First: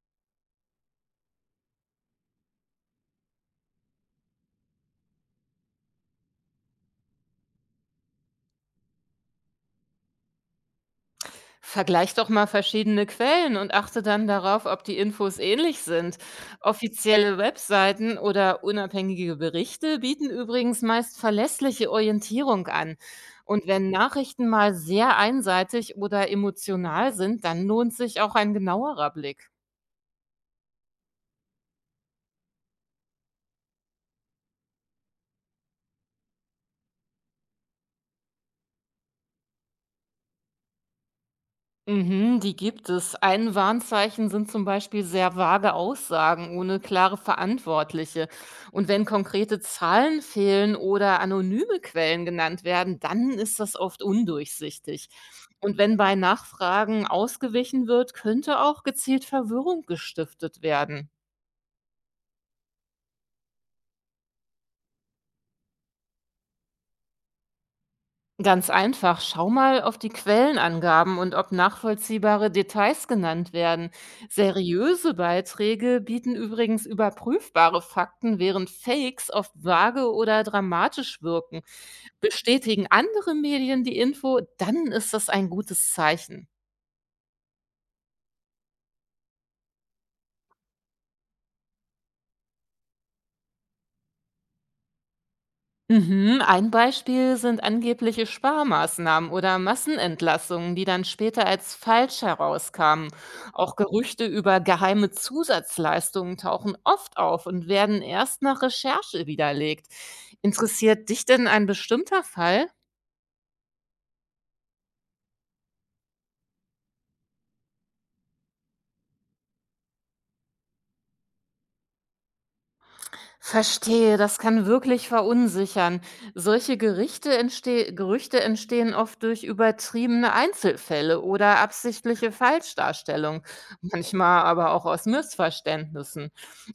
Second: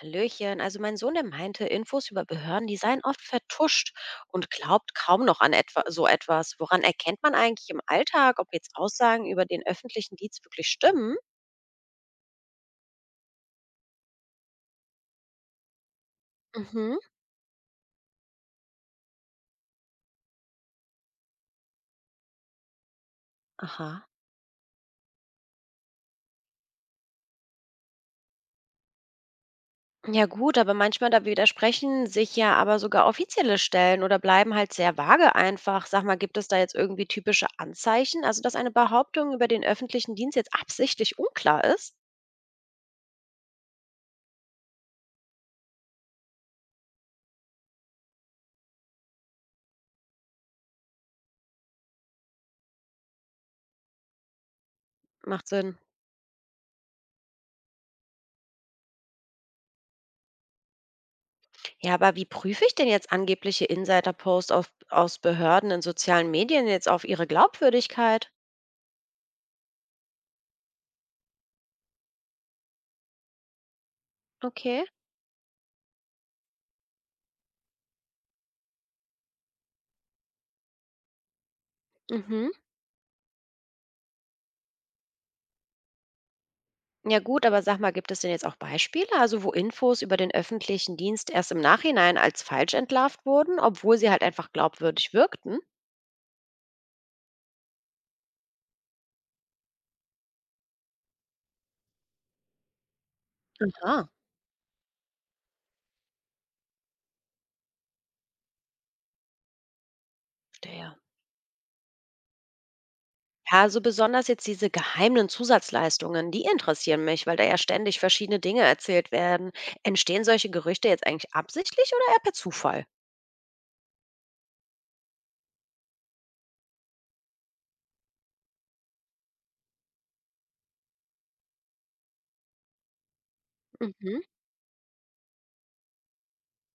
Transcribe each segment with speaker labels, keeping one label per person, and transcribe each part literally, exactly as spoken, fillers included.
Speaker 1: Hallöchen, also mein Sohn, der meinte, Infos über Behörden, die seien oft vertuscht und glaubt kaum noch an etwa, so etwas. Woran erkennt man eigentlich im Alltag, ob jetzt Aussagen über den öffentlichen Dienst wirklich stimmen?
Speaker 2: Vergleich doch mal verschiedene Quellen und achte dann darauf, ob die Infos ähnlich sind.
Speaker 1: Mhm.
Speaker 2: Offizielle Webseiten oder unabhängige Berichte bieten übrigens meist verlässliche Orientierung an. Und wenn
Speaker 1: Aha.
Speaker 2: Nachrichten mal sehr einseitig oder emotional sind, dann lohnt sich auch ein genauerer Blick.
Speaker 1: Ja gut, aber manchmal da widersprechen sich ja aber sogar offizielle Stellen oder bleiben halt sehr vage einfach. Sag mal, gibt es da jetzt irgendwie typische Anzeichen, also dass eine Behauptung über den öffentlichen Dienst jetzt absichtlich unklar ist?
Speaker 2: Mhm, die gibt es. Ein Warnzeichen sind zum Beispiel sehr vage Aussagen ohne klare Verantwortliche. Und wenn konkrete Zahlen fehlen oder anonyme Quellen genannt werden, dann ist das oft undurchsichtig.
Speaker 1: Macht Sinn.
Speaker 2: Und wenn bei Nachfragen ausgewichen wird, könnte auch gezielt Verwirrung gestiftet werden.
Speaker 1: Ja, aber wie prüfe ich denn jetzt angebliche Insider-Posts auf- aus Behörden in sozialen Medien jetzt auf ihre Glaubwürdigkeit?
Speaker 2: Ganz einfach, schau mal auf die Quellenangaben und ob nachvollziehbare Details genannt werden.
Speaker 1: Okay.
Speaker 2: Seriöse Beiträge bieten übrigens überprüfbare Fakten, während Fakes oft vage oder dramatisch wirken.
Speaker 1: Mhm.
Speaker 2: Bestätigen andere Medien die Info, dann ist das ein gutes Zeichen.
Speaker 1: Ja gut, aber sag mal, gibt es denn jetzt auch Beispiele, also wo Infos über den öffentlichen Dienst erst im Nachhinein als falsch entlarvt wurden, obwohl sie halt einfach glaubwürdig wirkten?
Speaker 2: Mhm. Ein Beispiel sind angebliche Sparmaßnahmen oder Massenentlassungen, die dann später als falsch herauskamen. Auch
Speaker 1: Aha,
Speaker 2: Gerüchte über geheime Zusatzleistungen tauchen oft auf und werden erst nach Recherche widerlegt.
Speaker 1: verstehe.
Speaker 2: Interessiert dich denn ein bestimmter Fall?
Speaker 1: Ja, also besonders jetzt diese geheimen Zusatzleistungen, die interessieren mich, weil da ja ständig verschiedene Dinge erzählt werden. Entstehen solche Gerüchte jetzt eigentlich absichtlich oder eher per Zufall?
Speaker 2: Verstehe, das kann wirklich verunsichern. Solche Gerichte entsteh Gerüchte entstehen oft durch übertriebene Einzelfälle oder absichtliche Falschdarstellung,
Speaker 1: Mhm.
Speaker 2: manchmal aber auch aus Missverständnissen.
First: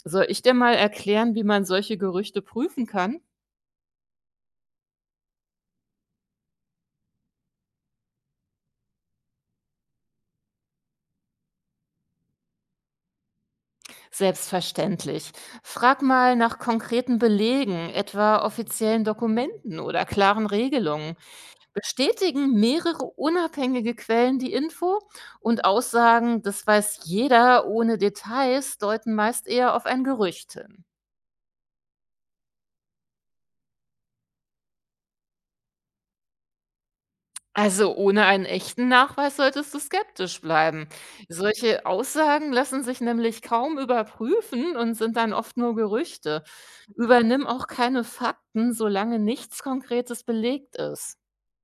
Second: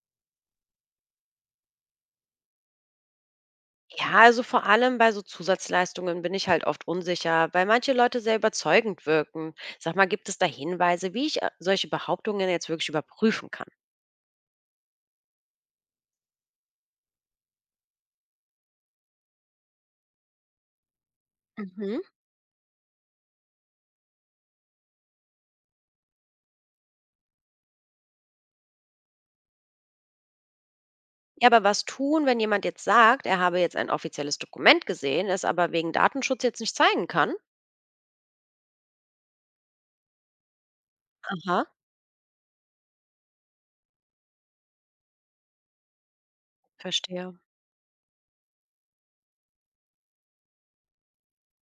Speaker 2: Soll ich dir mal erklären, wie man solche Gerüchte prüfen kann?
Speaker 1: Ja, also vor allem bei so Zusatzleistungen bin ich halt oft unsicher, weil manche Leute sehr überzeugend wirken. Sag mal, gibt es da Hinweise, wie ich äh, solche Behauptungen jetzt wirklich überprüfen kann?
Speaker 2: Selbstverständlich. Frag mal nach konkreten Belegen, etwa offiziellen Dokumenten oder klaren Regelungen.
Speaker 1: Mhm.
Speaker 2: Bestätigen mehrere unabhängige Quellen die Info und Aussagen, das weiß jeder ohne Details, deuten meist eher auf ein Gerücht hin.
Speaker 1: Ja, aber was tun, wenn jemand jetzt sagt, er habe jetzt ein offizielles Dokument gesehen, es aber wegen Datenschutz jetzt nicht zeigen kann?
Speaker 2: Also ohne einen echten Nachweis solltest du skeptisch bleiben.
Speaker 1: Aha,
Speaker 2: Solche Aussagen lassen sich nämlich kaum überprüfen und sind dann oft nur Gerüchte.
Speaker 1: verstehe.
Speaker 2: Übernimm auch keine Fakten, solange nichts Konkretes belegt ist.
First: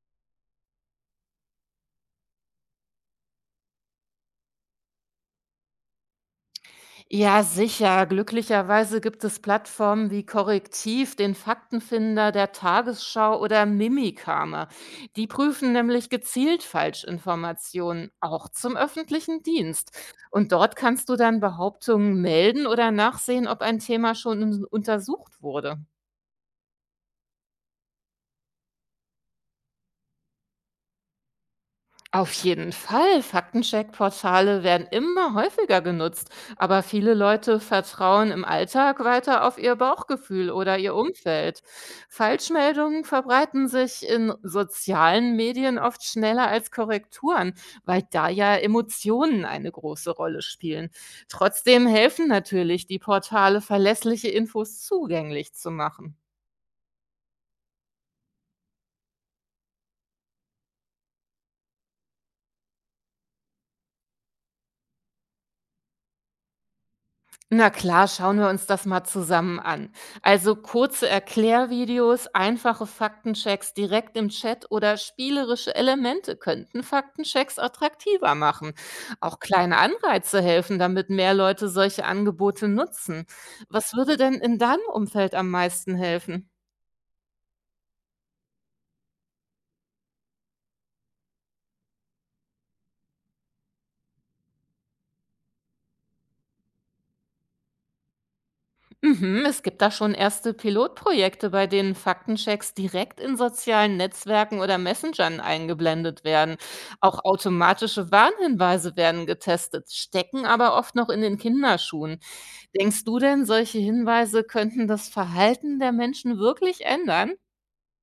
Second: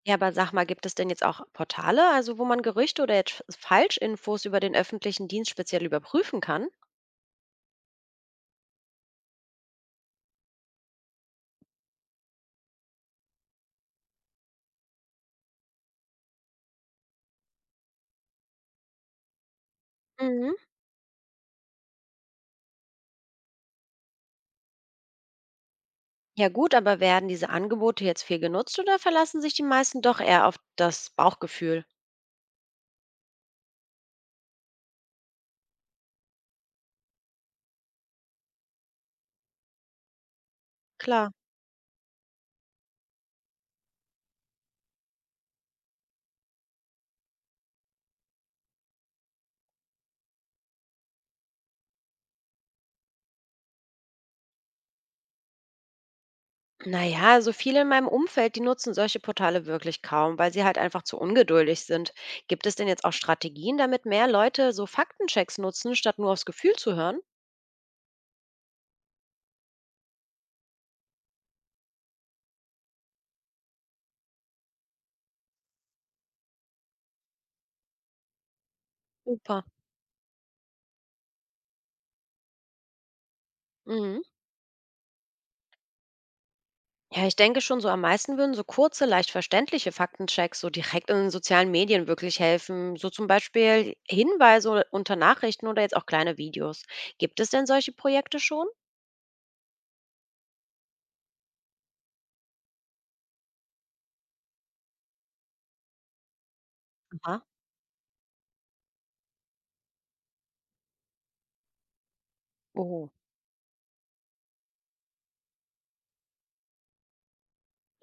Speaker 1: Ja, aber sag mal, gibt es denn jetzt auch Portale, also wo man Gerüchte oder jetzt Falschinfos über den öffentlichen Dienst speziell überprüfen kann?
Speaker 2: Ja, sicher. Glücklicherweise gibt es Plattformen wie Korrektiv, den Faktenfinder der Tagesschau oder Mimikama. Die prüfen nämlich gezielt Falschinformationen, auch zum öffentlichen Dienst. Und
Speaker 1: Mhm.
Speaker 2: dort kannst du dann Behauptungen melden oder nachsehen, ob ein Thema schon untersucht wurde.
Speaker 1: Ja gut, aber werden diese Angebote jetzt viel genutzt oder verlassen sich die meisten doch eher auf das Bauchgefühl?
Speaker 2: Auf jeden Fall. Faktencheck-Portale werden immer häufiger genutzt, aber viele Leute vertrauen im Alltag weiter auf ihr Bauchgefühl oder ihr
Speaker 1: Klar.
Speaker 2: Umfeld. Falschmeldungen verbreiten sich in sozialen Medien oft schneller als Korrekturen, weil da ja Emotionen eine große Rolle spielen. Trotzdem helfen natürlich die Portale, verlässliche Infos zugänglich zu machen.
Speaker 1: Naja, also viele in meinem Umfeld, die nutzen solche Portale wirklich kaum, weil sie halt einfach zu ungeduldig sind. Gibt es denn jetzt auch Strategien, damit mehr Leute so Faktenchecks nutzen, statt nur aufs Gefühl zu hören?
Speaker 2: Na klar, schauen wir uns das mal zusammen an. Also kurze Erklärvideos, einfache Faktenchecks direkt im Chat oder spielerische Elemente könnten Faktenchecks attraktiver machen. Auch
Speaker 1: Super.
Speaker 2: kleine Anreize helfen, damit mehr Leute solche Angebote nutzen. Was würde
Speaker 1: Mhm.
Speaker 2: denn in deinem Umfeld am meisten helfen?
Speaker 1: Ja, ich denke schon, so am meisten würden so kurze, leicht verständliche Faktenchecks so direkt in den sozialen Medien wirklich helfen. So zum Beispiel Hinweise unter Nachrichten oder jetzt auch kleine Videos. Gibt es denn solche Projekte schon?
Speaker 2: Mhm, es gibt da schon erste Pilotprojekte, bei denen Faktenchecks direkt in sozialen Netzwerken oder Messengern eingeblendet werden. Auch
Speaker 1: Aha.
Speaker 2: automatische Warnhinweise werden getestet, stecken aber oft noch in den Kinderschuhen. Denkst
Speaker 1: Oh.
Speaker 2: du denn, solche Hinweise könnten das Verhalten der Menschen wirklich ändern?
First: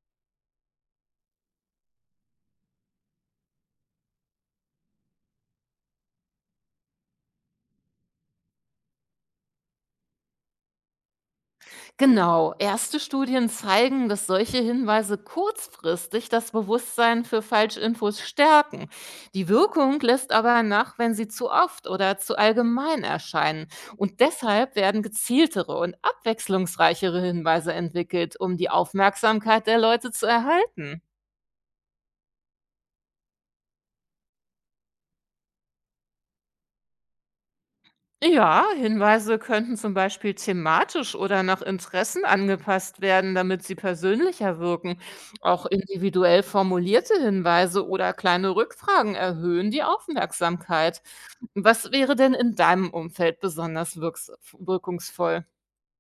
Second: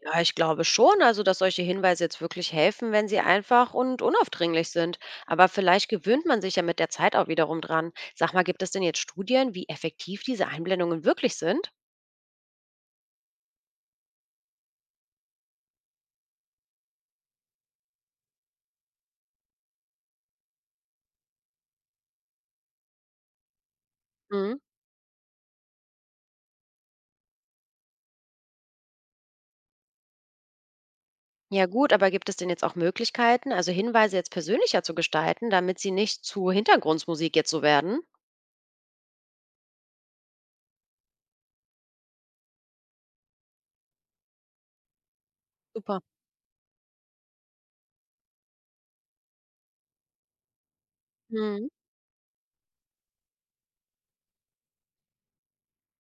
Speaker 1: Ja, ich glaube schon, also dass solche Hinweise jetzt wirklich helfen, wenn sie einfach und unaufdringlich sind. Aber vielleicht gewöhnt man sich ja mit der Zeit auch wiederum dran. Sag mal, gibt es denn jetzt Studien, wie effektiv diese Einblendungen wirklich sind?
Speaker 2: Genau, erste Studien zeigen, dass solche Hinweise kurzfristig das Bewusstsein für Falschinfos stärken. Die Wirkung lässt aber nach, wenn sie zu oft oder zu allgemein erscheinen. Und
Speaker 1: Mhm.
Speaker 2: deshalb werden gezieltere und abwechslungsreichere Hinweise entwickelt, um die Aufmerksamkeit der Leute zu erhalten.
Speaker 1: Ja gut, aber gibt es denn jetzt auch Möglichkeiten, also Hinweise jetzt persönlicher zu gestalten, damit sie nicht zu Hintergrundmusik jetzt so werden?
Speaker 2: Ja, Hinweise könnten zum Beispiel thematisch oder nach Interessen angepasst werden, damit sie persönlicher wirken. Auch
Speaker 1: Super.
Speaker 2: individuell formulierte Hinweise oder kleine Rückfragen erhöhen die Aufmerksamkeit.
Speaker 1: Mhm.
Speaker 2: Was wäre denn in deinem Umfeld besonders wirks wirkungsvoll?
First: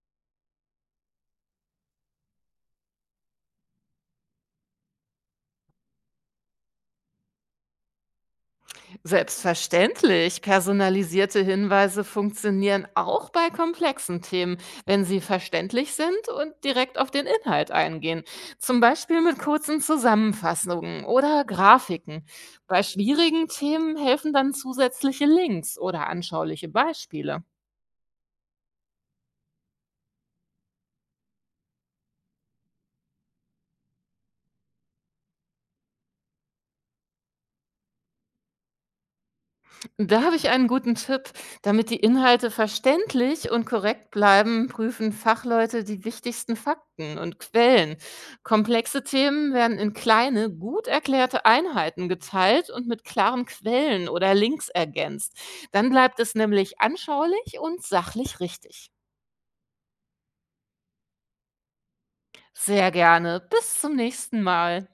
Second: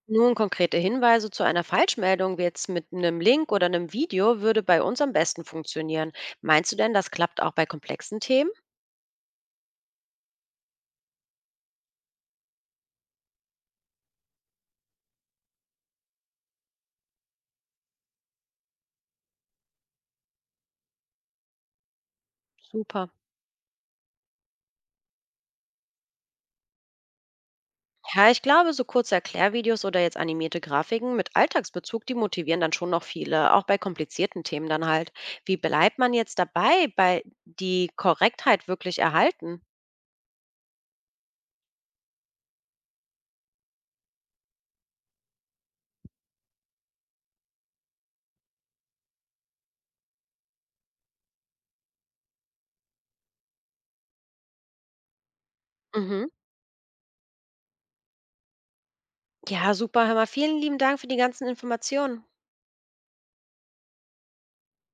Speaker 1: Nun, konkrete Hinweise zu einer Falschmeldung, wie jetzt mit einem Link oder einem Video, würde bei uns am besten funktionieren. Meinst du denn, das klappt auch bei komplexen Themen?
Speaker 2: Selbstverständlich. Personalisierte Hinweise funktionieren auch bei komplexen Themen, wenn sie verständlich sind und direkt auf den Inhalt eingehen. Zum Beispiel mit kurzen Zusammenfassungen oder Grafiken. Bei
Speaker 1: Super.
Speaker 2: schwierigen Themen helfen dann zusätzliche Links oder anschauliche Beispiele.
Speaker 1: Ja, ich glaube, so kurze Erklärvideos oder jetzt animierte Grafiken mit Alltagsbezug, die motivieren dann schon noch viele, auch bei komplizierten Themen dann halt. Wie bleibt man jetzt dabei, bei die Korrektheit wirklich erhalten?
Speaker 2: Da habe ich einen guten Tipp. Damit die Inhalte verständlich und korrekt bleiben, prüfen Fachleute die wichtigsten Fakten und Quellen. Komplexe Themen werden in kleine, gut erklärte Einheiten geteilt und mit klaren Quellen oder Links ergänzt. Dann bleibt
Speaker 1: Mhm.
Speaker 2: es nämlich anschaulich und sachlich richtig.
Speaker 1: Ja, super, hör mal, vielen lieben Dank für die ganzen Informationen.
Speaker 2: Sehr gerne. Bis zum nächsten Mal.